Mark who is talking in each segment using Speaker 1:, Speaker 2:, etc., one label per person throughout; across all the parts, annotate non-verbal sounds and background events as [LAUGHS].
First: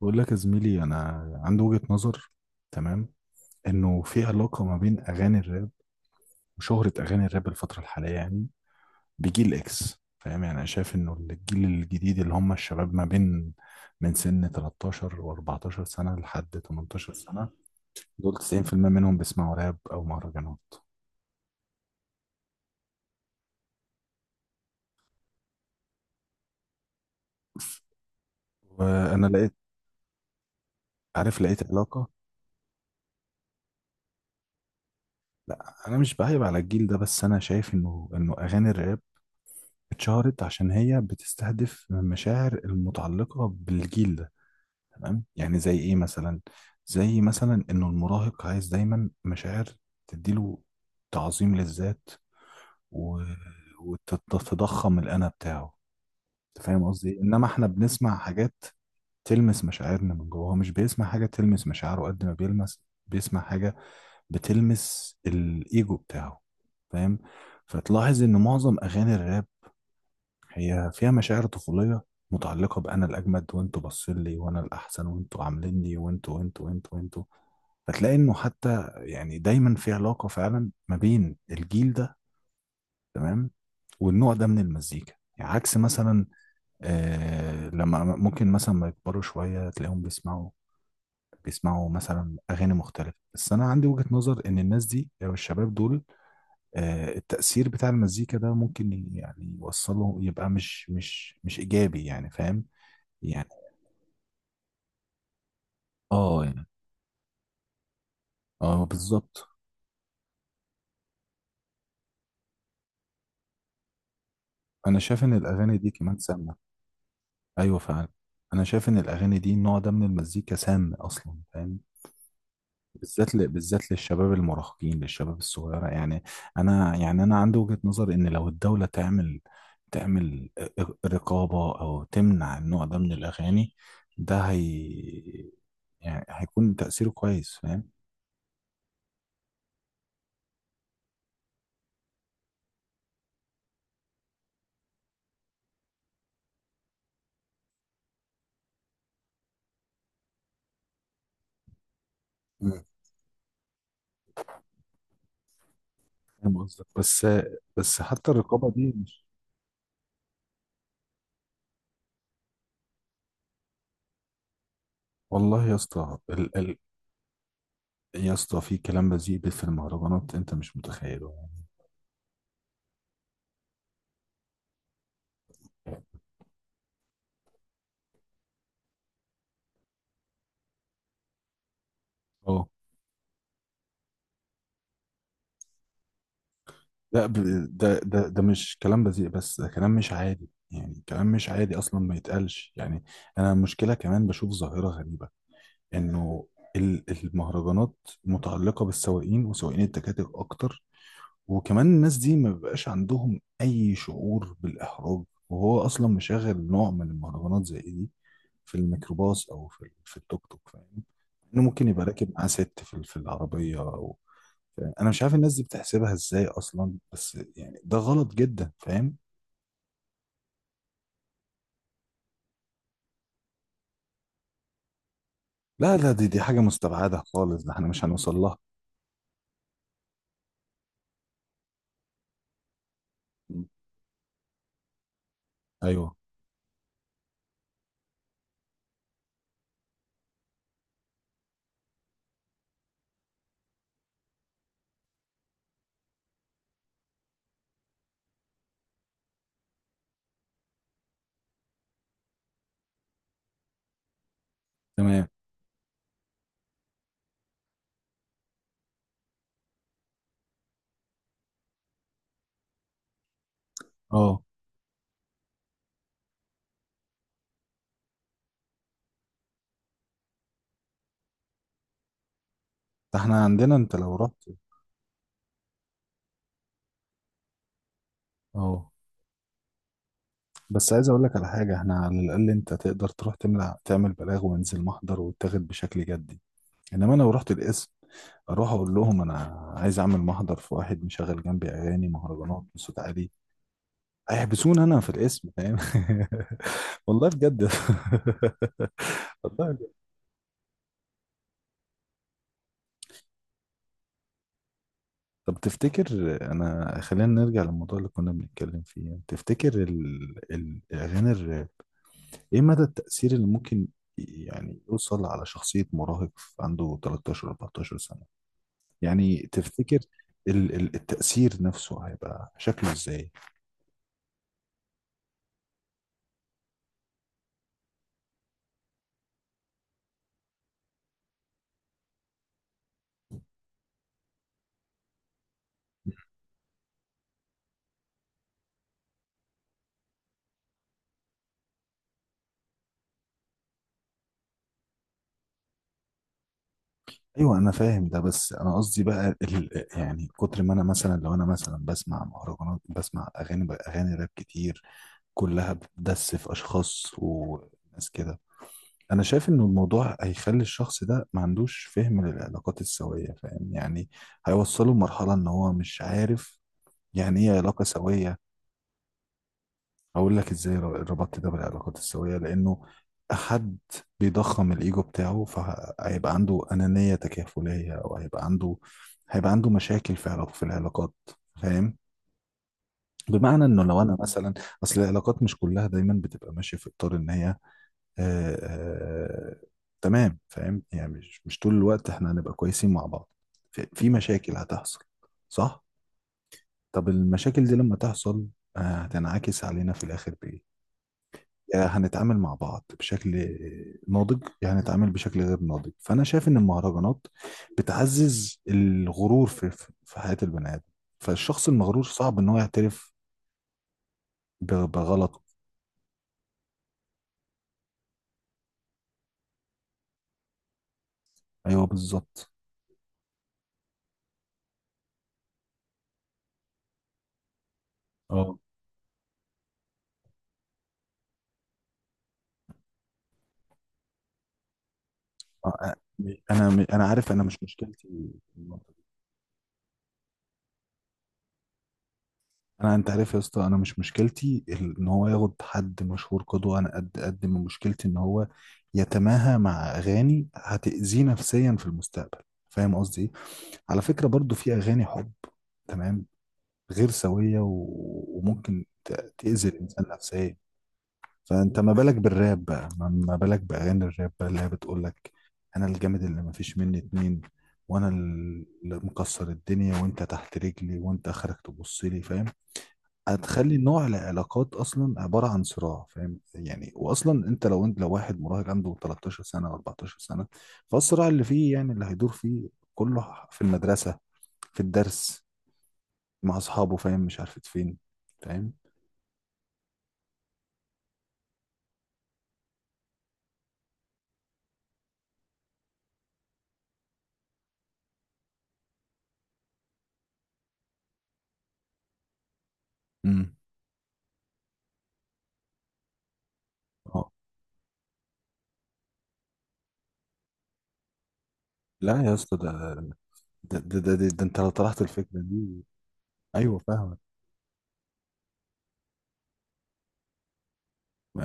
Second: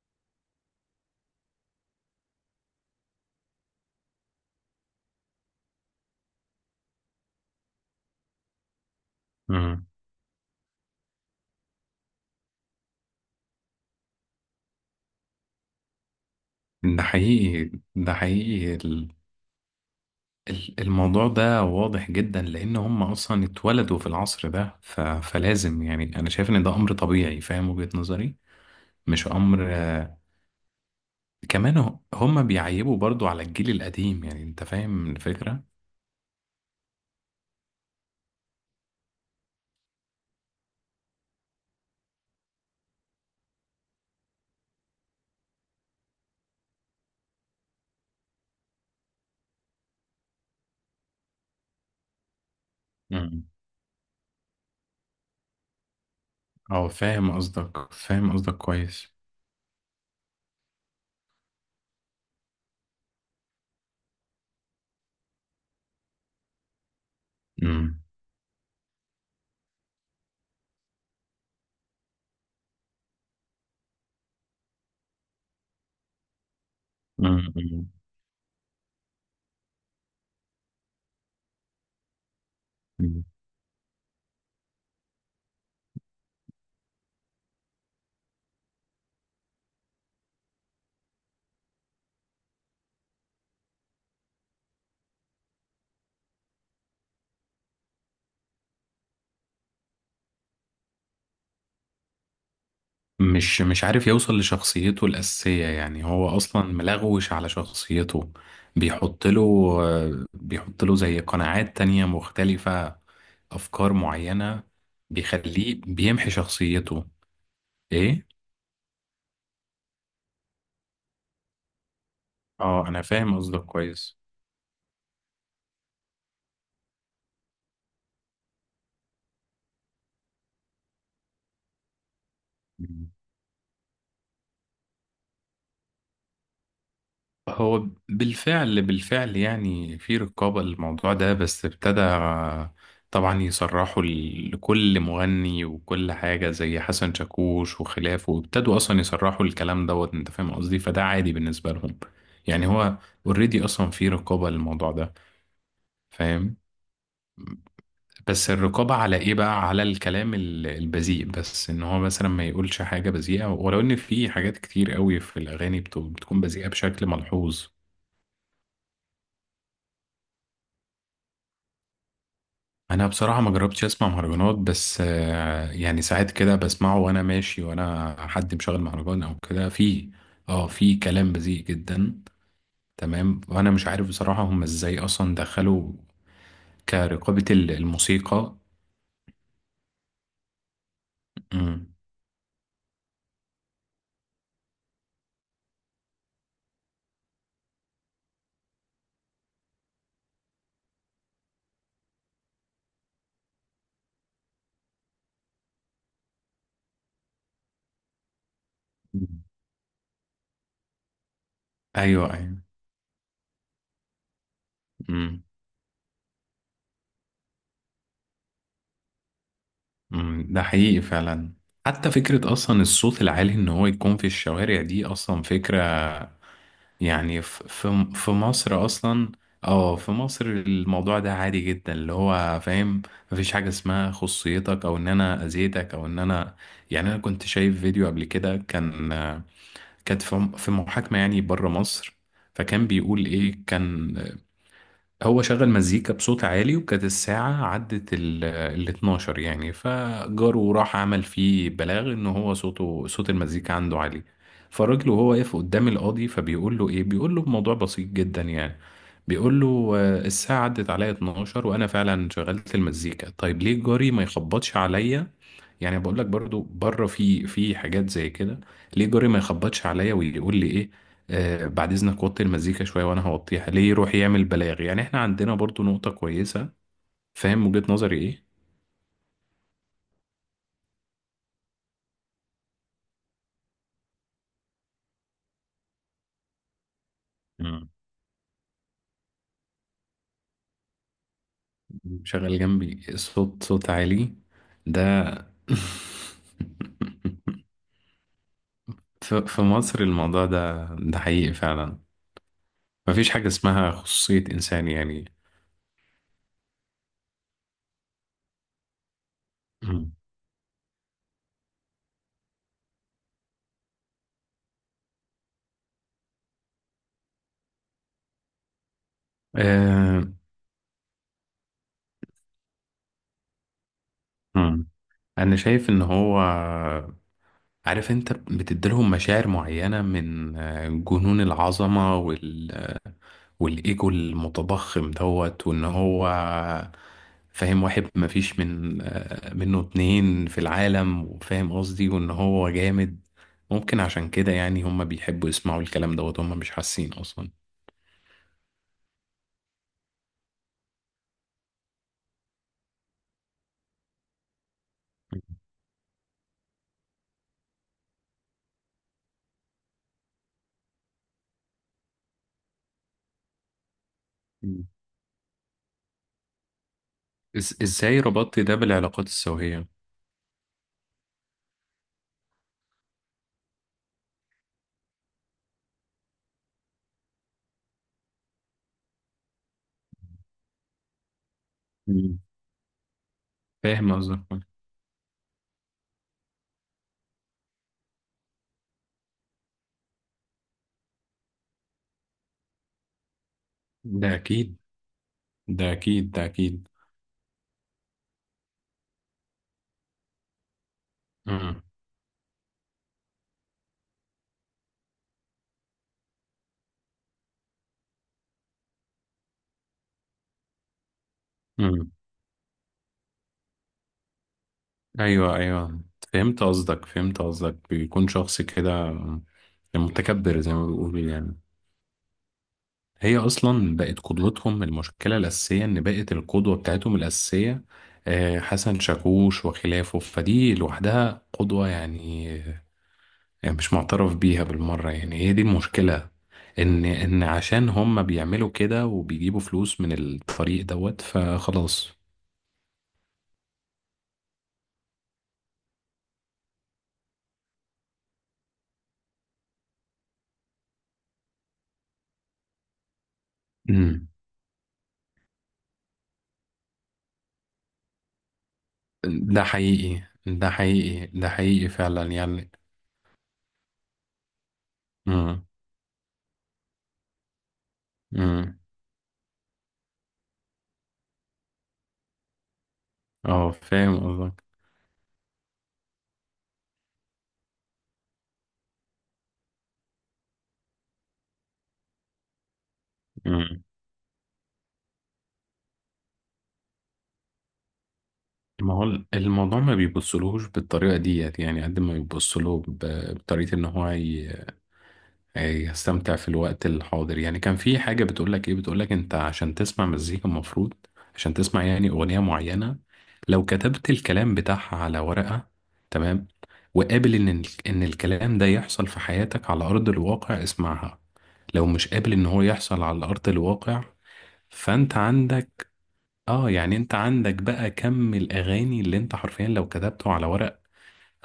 Speaker 1: بقول لك يا زميلي، انا عندي وجهة نظر. تمام. انه في علاقة ما بين اغاني الراب وشهرة اغاني الراب الفترة الحالية، يعني بجيل
Speaker 2: مم.
Speaker 1: اكس. فاهم؟ يعني انا شايف انه الجيل الجديد اللي هم الشباب ما بين من سن 13 و14 سنة لحد
Speaker 2: ده
Speaker 1: 18 سنة،
Speaker 2: حقيقي، ده
Speaker 1: دول
Speaker 2: حقيقي.
Speaker 1: 90% منهم بيسمعوا راب او مهرجانات.
Speaker 2: الموضوع ده واضح جدا لان هم اصلا اتولدوا في العصر ده، فلازم. يعني انا شايف ان ده امر طبيعي. فاهم وجهة نظري؟
Speaker 1: وانا
Speaker 2: مش امر،
Speaker 1: لقيت
Speaker 2: كمان
Speaker 1: علاقة.
Speaker 2: هم بيعيبوا برضو على الجيل القديم. يعني انت فاهم الفكرة؟
Speaker 1: لا، انا مش بعيب على الجيل ده، بس انا شايف انه اغاني الراب اتشهرت عشان هي بتستهدف المشاعر المتعلقة بالجيل ده. تمام، يعني زي ايه مثلا؟ زي مثلا انه المراهق عايز دايما مشاعر تديله تعظيم للذات، و...
Speaker 2: مم.
Speaker 1: وتتضخم الانا بتاعه. انت فاهم
Speaker 2: اه،
Speaker 1: قصدي إيه؟
Speaker 2: فاهم
Speaker 1: انما احنا
Speaker 2: قصدك،
Speaker 1: بنسمع
Speaker 2: فاهم قصدك
Speaker 1: حاجات
Speaker 2: كويس.
Speaker 1: تلمس مشاعرنا من جوه. هو مش بيسمع حاجة تلمس مشاعره قد ما بيلمس، بيسمع حاجة بتلمس الايجو بتاعه. فاهم؟
Speaker 2: مم.
Speaker 1: فتلاحظ ان معظم اغاني الراب هي فيها مشاعر طفولية متعلقة بأنا الأجمد وأنتوا باصين لي وأنا الأحسن وأنتوا عامليني وأنتوا وأنتوا وأنتوا وأنتوا. فتلاقي إنه حتى يعني دايما في علاقة فعلا ما بين الجيل ده.
Speaker 2: مم.
Speaker 1: تمام. والنوع ده من المزيكا، يعني عكس مثلا. لما ممكن مثلا ما يكبروا شوية تلاقيهم بيسمعوا مثلا أغاني مختلفة. بس أنا عندي وجهة نظر إن الناس دي أو الشباب دول، التأثير بتاع المزيكا ده ممكن يعني يوصله، يبقى مش إيجابي. يعني فاهم؟ يعني
Speaker 2: مش عارف يوصل لشخصيته الأساسية، يعني هو
Speaker 1: اه،
Speaker 2: أصلا
Speaker 1: يعني
Speaker 2: ملغوش على شخصيته.
Speaker 1: اه
Speaker 2: بيحط له،
Speaker 1: بالظبط.
Speaker 2: بيحط له زي قناعات تانية مختلفة، أفكار معينة.
Speaker 1: أنا شايف إن الأغاني
Speaker 2: بيخليه
Speaker 1: دي كمان
Speaker 2: بيمحي
Speaker 1: سامة.
Speaker 2: شخصيته.
Speaker 1: أيوه فعلا.
Speaker 2: إيه؟
Speaker 1: أنا شايف إن الأغاني دي النوع ده من المزيكا سام أصلا. فاهم؟
Speaker 2: آه، أنا
Speaker 1: بالذات
Speaker 2: فاهم قصدك
Speaker 1: بالذات
Speaker 2: كويس.
Speaker 1: للشباب المراهقين للشباب الصغيرة. يعني أنا، يعني أنا عندي وجهة نظر إن لو الدولة تعمل رقابة أو تمنع النوع ده من الأغاني. ده هي، يعني هيكون تأثيره كويس.
Speaker 2: هو
Speaker 1: فاهم؟
Speaker 2: بالفعل بالفعل يعني في رقابة للموضوع ده، بس ابتدى طبعا يصرحوا لكل مغني وكل حاجة، زي حسن شاكوش وخلافه، وابتدوا أصلا يصرحوا الكلام دوت. أنت فاهم قصدي؟ فده عادي بالنسبة لهم، يعني
Speaker 1: مم.
Speaker 2: هو اوريدي أصلا في رقابة للموضوع ده، فاهم؟
Speaker 1: فاهم قصدك، بس بس حتى
Speaker 2: بس
Speaker 1: الرقابه دي
Speaker 2: الرقابة على
Speaker 1: مش...
Speaker 2: إيه بقى؟ على الكلام البذيء، بس إن هو مثلا ما يقولش حاجة بذيئة، ولو إن في حاجات كتير قوي في
Speaker 1: والله يا
Speaker 2: الأغاني
Speaker 1: اسطى،
Speaker 2: بتكون بذيئة بشكل ملحوظ.
Speaker 1: يا اسطى في كلام بذيء في المهرجانات انت مش متخيله.
Speaker 2: انا بصراحه ما جربتش اسمع مهرجانات، بس
Speaker 1: يعني
Speaker 2: يعني ساعات كده بسمعه وانا ماشي وانا حد مشغل مهرجان او كده في. اه، في كلام بذيء جدا.
Speaker 1: اه.
Speaker 2: تمام، وانا مش عارف بصراحه هم ازاي اصلا دخلوا
Speaker 1: لا،
Speaker 2: كرقابه
Speaker 1: ده
Speaker 2: الموسيقى.
Speaker 1: مش كلام بذيء، بس ده كلام مش عادي. يعني كلام مش عادي
Speaker 2: امم.
Speaker 1: اصلا، ما يتقالش يعني. انا المشكله كمان بشوف ظاهره غريبه، انه المهرجانات متعلقه بالسواقين وسواقين التكاتك اكتر. وكمان الناس دي ما بيبقاش عندهم اي شعور بالاحراج، وهو اصلا مشغل نوع من المهرجانات زي إيه دي في الميكروباص او في في التوك توك. فاهم؟ انه ممكن يبقى راكب
Speaker 2: ايوه،
Speaker 1: معاه
Speaker 2: ايوه.
Speaker 1: ست في في العربيه او... انا مش عارف
Speaker 2: امم.
Speaker 1: الناس دي بتحسبها ازاي اصلا، بس يعني ده غلط جدا. فاهم؟
Speaker 2: أمم، ده حقيقي فعلا. حتى فكره اصلا الصوت العالي ان هو يكون في الشوارع دي اصلا فكره.
Speaker 1: لا لا، دي حاجه مستبعده
Speaker 2: يعني
Speaker 1: خالص. ده احنا مش
Speaker 2: في
Speaker 1: هنوصل لها.
Speaker 2: مصر اصلا. اه، في مصر الموضوع ده عادي جدا، اللي هو فاهم. مفيش حاجة اسمها خصيتك، او ان انا اذيتك، او
Speaker 1: ايوه.
Speaker 2: ان انا، يعني انا كنت شايف فيديو قبل كده، كان، كانت في محاكمة يعني بره مصر. فكان بيقول ايه، كان هو شغل مزيكا بصوت عالي، وكانت الساعة عدت ال 12، يعني فجاره راح عمل فيه بلاغ ان هو صوته، صوت المزيكا عنده عالي. فالراجل
Speaker 1: تمام.
Speaker 2: وهو واقف قدام القاضي فبيقول له ايه، بيقول له الموضوع بسيط جدا يعني. بيقول له الساعة عدت عليا 12، وانا فعلا شغلت المزيكا، طيب ليه جاري ما
Speaker 1: اه.
Speaker 2: يخبطش عليا؟ يعني بقول لك برضو بره في حاجات زي كده. ليه جاري ما يخبطش عليا ويقول لي ايه؟ آه، بعد اذنك وطي المزيكا شويه
Speaker 1: ده
Speaker 2: وانا
Speaker 1: احنا
Speaker 2: هوطيها.
Speaker 1: عندنا،
Speaker 2: ليه
Speaker 1: انت
Speaker 2: يروح
Speaker 1: لو
Speaker 2: يعمل
Speaker 1: رحت...
Speaker 2: بلاغ؟ يعني احنا عندنا برضو نقطه كويسه. فاهم وجهه نظري ايه؟
Speaker 1: اه، بس عايز اقول لك على حاجه. احنا على الاقل انت تقدر تروح تملع تعمل بلاغ، وينزل محضر ويتاخد بشكل جدي. انما انا لو رحت القسم
Speaker 2: مم.
Speaker 1: اروح اقول لهم انا عايز اعمل محضر في واحد مشغل جنبي اغاني
Speaker 2: شغال
Speaker 1: مهرجانات بصوت
Speaker 2: جنبي،
Speaker 1: عالي،
Speaker 2: صوت عالي.
Speaker 1: هيحبسوني انا في
Speaker 2: ده
Speaker 1: القسم. فاهم؟ [LAUGHS] والله بجد.
Speaker 2: [LAUGHS]
Speaker 1: [LAUGHS]
Speaker 2: في
Speaker 1: والله بجد.
Speaker 2: مصر الموضوع ده، ده حقيقي فعلا. مفيش حاجه اسمها خصوصيه انسان يعني.
Speaker 1: طب تفتكر... انا خلينا نرجع للموضوع اللي كنا بنتكلم فيه. تفتكر
Speaker 2: مم.
Speaker 1: الاغاني ايه مدى التأثير اللي ممكن يعني يوصل على شخصية مراهق عنده 13 14 سنة؟ يعني تفتكر
Speaker 2: آه.
Speaker 1: التأثير نفسه هيبقى شكله ازاي؟
Speaker 2: مم. انا شايف ان هو، عارف، انت بتديلهم مشاعر معينة من جنون العظمة، والإيجو المتضخم دوت، وإن هو فاهم، واحد مفيش من آه، منه اتنين في العالم، وفاهم قصدي، وإن هو جامد. ممكن عشان كده يعني هم بيحبوا يسمعوا الكلام دوت. هم مش حاسين أصلا.
Speaker 1: ايوه انا فاهم ده. بس انا قصدي بقى ال يعني، كتر ما انا مثلا، لو انا مثلا بسمع مهرجانات، بسمع اغاني راب كتير كلها بتدس في اشخاص وناس كده، انا شايف ان الموضوع هيخلي الشخص ده ما عندوش فهم للعلاقات السوية. فاهم يعني؟
Speaker 2: مم.
Speaker 1: هيوصله لمرحلة ان هو مش عارف يعني ايه علاقة
Speaker 2: إزاي
Speaker 1: سوية.
Speaker 2: ربطت ده بالعلاقات السوية؟
Speaker 1: اقول لك ازاي ربطت ده بالعلاقات السوية. لانه حد بيضخم الايجو بتاعه، فهيبقى عنده انانية تكافلية، او هيبقى عنده مشاكل في في العلاقات. فاهم؟
Speaker 2: مم.
Speaker 1: بمعنى انه لو
Speaker 2: فاهم
Speaker 1: انا مثلا...
Speaker 2: قصدك.
Speaker 1: اصل العلاقات مش كلها دايما بتبقى ماشية في اطار ان هي... آه آه تمام. فاهم يعني؟ مش طول الوقت احنا هنبقى كويسين مع بعض، في
Speaker 2: ده
Speaker 1: مشاكل
Speaker 2: أكيد،
Speaker 1: هتحصل. صح.
Speaker 2: ده أكيد، ده أكيد.
Speaker 1: طب المشاكل دي لما تحصل، هتنعكس علينا في الآخر بإيه؟
Speaker 2: مم.
Speaker 1: يا هنتعامل مع بعض بشكل ناضج، يا هنتعامل بشكل غير ناضج. فانا شايف ان المهرجانات بتعزز الغرور في في حياة البني ادم. فالشخص المغرور
Speaker 2: مم.
Speaker 1: صعب ان هو يعترف بغلطه.
Speaker 2: ايوه، ايوه، فهمت قصدك، فهمت قصدك. بيكون شخص كده متكبر، زي ما بيقولوا يعني.
Speaker 1: ايوه بالظبط.
Speaker 2: هي اصلا بقت قدوتهم، المشكله الاساسيه ان بقت القدوه بتاعتهم الاساسيه
Speaker 1: اه.
Speaker 2: حسن شاكوش وخلافه، فدي لوحدها قدوه يعني. يعني مش معترف بيها بالمره يعني، هي دي
Speaker 1: آه،
Speaker 2: المشكله.
Speaker 1: انا
Speaker 2: ان
Speaker 1: عارف، انا
Speaker 2: ان
Speaker 1: مش
Speaker 2: عشان
Speaker 1: مشكلتي.
Speaker 2: هم بيعملوا كده وبيجيبوا فلوس من الطريق دوت، فخلاص.
Speaker 1: انا، انت عارف يا اسطى، انا مش مشكلتي ان هو ياخد حد مشهور قدوة. انا قد ما مشكلتي ان هو يتماهى مع اغاني هتأذيه نفسيا في المستقبل. فاهم قصدي إيه؟ على فكرة
Speaker 2: امم.
Speaker 1: برضو في أغاني حب، تمام، غير سوية، وممكن
Speaker 2: ده
Speaker 1: تأذي الإنسان
Speaker 2: حقيقي،
Speaker 1: نفسيا.
Speaker 2: ده حقيقي، ده
Speaker 1: فأنت
Speaker 2: حقيقي
Speaker 1: ما بالك
Speaker 2: فعلا
Speaker 1: بالراب
Speaker 2: يعني.
Speaker 1: بقى؟ ما بالك بأغاني الراب بقى، اللي هي بتقولك:
Speaker 2: امم.
Speaker 1: أنا الجامد اللي ما فيش مني اتنين، وأنا اللي
Speaker 2: امم.
Speaker 1: مكسر الدنيا، وأنت تحت رجلي، وأنت آخرك تبص لي. فاهم؟
Speaker 2: اه،
Speaker 1: هتخلي نوع
Speaker 2: فاهم قصدك.
Speaker 1: العلاقات اصلا عباره عن صراع. فاهم يعني؟ واصلا انت لو واحد مراهق عنده 13 سنه او 14 سنه، فالصراع اللي فيه يعني اللي هيدور فيه كله في
Speaker 2: امم.
Speaker 1: المدرسه، في الدرس، مع اصحابه، فاهم، مش عارف فين. فاهم؟
Speaker 2: ما هو الموضوع ما بيبصلهوش بالطريقه ديت، يعني قد ما بيبصله بطريقه ان هو يستمتع في الوقت الحاضر. يعني كان في حاجه بتقول لك ايه، بتقول لك انت عشان تسمع مزيكا المفروض، عشان تسمع يعني اغنيه معينه،
Speaker 1: امم
Speaker 2: لو كتبت الكلام بتاعها على ورقه، تمام،
Speaker 1: اه.
Speaker 2: وقابل ان ان الكلام ده يحصل في حياتك على ارض الواقع، اسمعها. لو مش
Speaker 1: لا
Speaker 2: قابل
Speaker 1: يا
Speaker 2: ان
Speaker 1: اسطى،
Speaker 2: هو
Speaker 1: ده
Speaker 2: يحصل على ارض
Speaker 1: ده ده,
Speaker 2: الواقع،
Speaker 1: ده, ده, ده انت لو طرحت
Speaker 2: فانت
Speaker 1: الفكره دي...
Speaker 2: عندك. اه،
Speaker 1: ايوه
Speaker 2: يعني انت
Speaker 1: فاهمك.
Speaker 2: عندك بقى كم الاغاني اللي انت حرفيا لو كتبته على ورق،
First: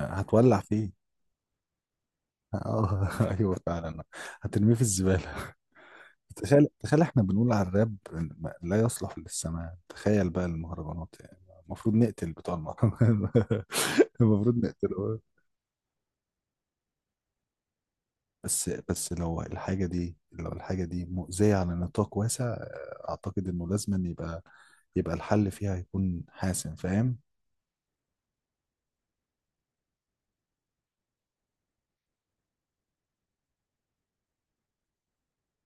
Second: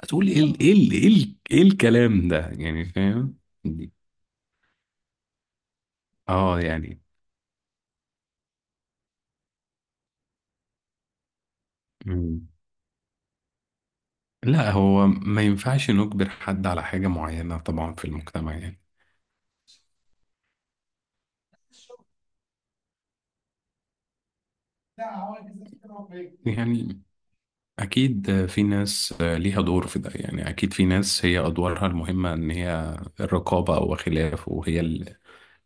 Speaker 2: هتقول ايه ال- ايه
Speaker 1: فيه.
Speaker 2: ال- ايه ال- ايه الكلام ده يعني،
Speaker 1: اه. [LAUGHS]
Speaker 2: فاهم؟
Speaker 1: ايوه
Speaker 2: دي-
Speaker 1: فعلا. هترميه في الزباله.
Speaker 2: اه
Speaker 1: تخيل،
Speaker 2: يعني.
Speaker 1: تخيل، احنا بنقول على الراب لا يصلح للسماع، تخيل بقى المهرجانات. يعني المفروض نقتل
Speaker 2: مم.
Speaker 1: بتوع المهرجانات. [LAUGHS] المفروض
Speaker 2: لا، هو
Speaker 1: نقتله.
Speaker 2: ما ينفعش نجبر حد على حاجة معينة طبعا في المجتمع
Speaker 1: بس
Speaker 2: يعني.
Speaker 1: بس لو الحاجة دي، لو الحاجة دي مؤذية على نطاق واسع، أعتقد إنه لازم أن يبقى الحل فيها يكون حاسم.
Speaker 2: يعني
Speaker 1: فاهم؟
Speaker 2: اكيد في ناس ليها دور في ده، يعني اكيد في ناس هي ادوارها المهمة ان هي الرقابة وخلافه، وهي ال-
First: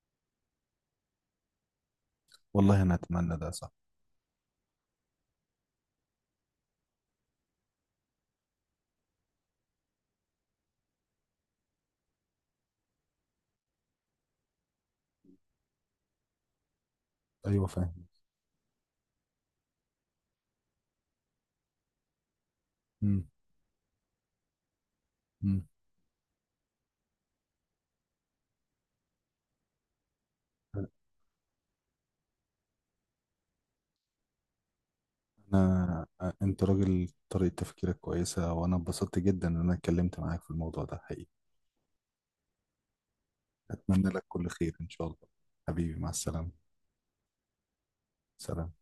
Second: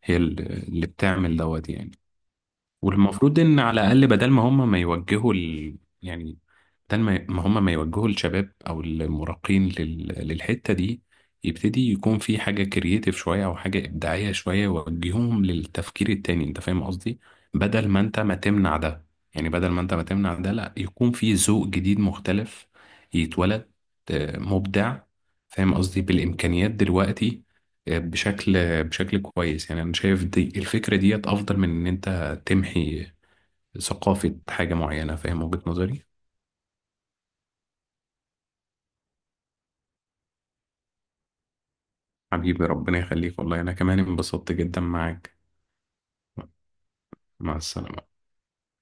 Speaker 2: هي ال- اللي بتعمل دوت يعني.
Speaker 1: والله أنا أتمنى
Speaker 2: والمفروض
Speaker 1: ده
Speaker 2: ان
Speaker 1: صح.
Speaker 2: على الاقل بدل ما هم ما يوجهوا ال... يعني بدل ما هم ما يوجهوا الشباب او المراهقين لل... للحته دي، يبتدي يكون في حاجه كرييتيف شويه او حاجه ابداعيه شويه يوجههم للتفكير التاني. انت فاهم قصدي؟
Speaker 1: أيوه
Speaker 2: بدل ما
Speaker 1: فاهم.
Speaker 2: انت ما تمنع ده يعني، بدل ما انت ما تمنع ده، لا يكون في ذوق جديد مختلف
Speaker 1: مم.
Speaker 2: يتولد، مبدع.
Speaker 1: مم.
Speaker 2: فاهم قصدي؟ بالامكانيات دلوقتي آه، بشكل بشكل كويس. يعني انا شايف دي الفكره ديت افضل من ان انت تمحي ثقافة حاجة معينة. فاهم وجهة نظري؟
Speaker 1: أنا... أنت راجل طريقة تفكيرك كويسة، وأنا اتبسطت جدا إن أنا اتكلمت معاك في الموضوع ده، حقيقي.
Speaker 2: حبيبي ربنا يخليك. والله أنا كمان
Speaker 1: أتمنى لك كل
Speaker 2: انبسطت
Speaker 1: خير
Speaker 2: جدا
Speaker 1: إن شاء الله.
Speaker 2: معاك.
Speaker 1: حبيبي مع السلامة.
Speaker 2: مع السلامة.
Speaker 1: سلام.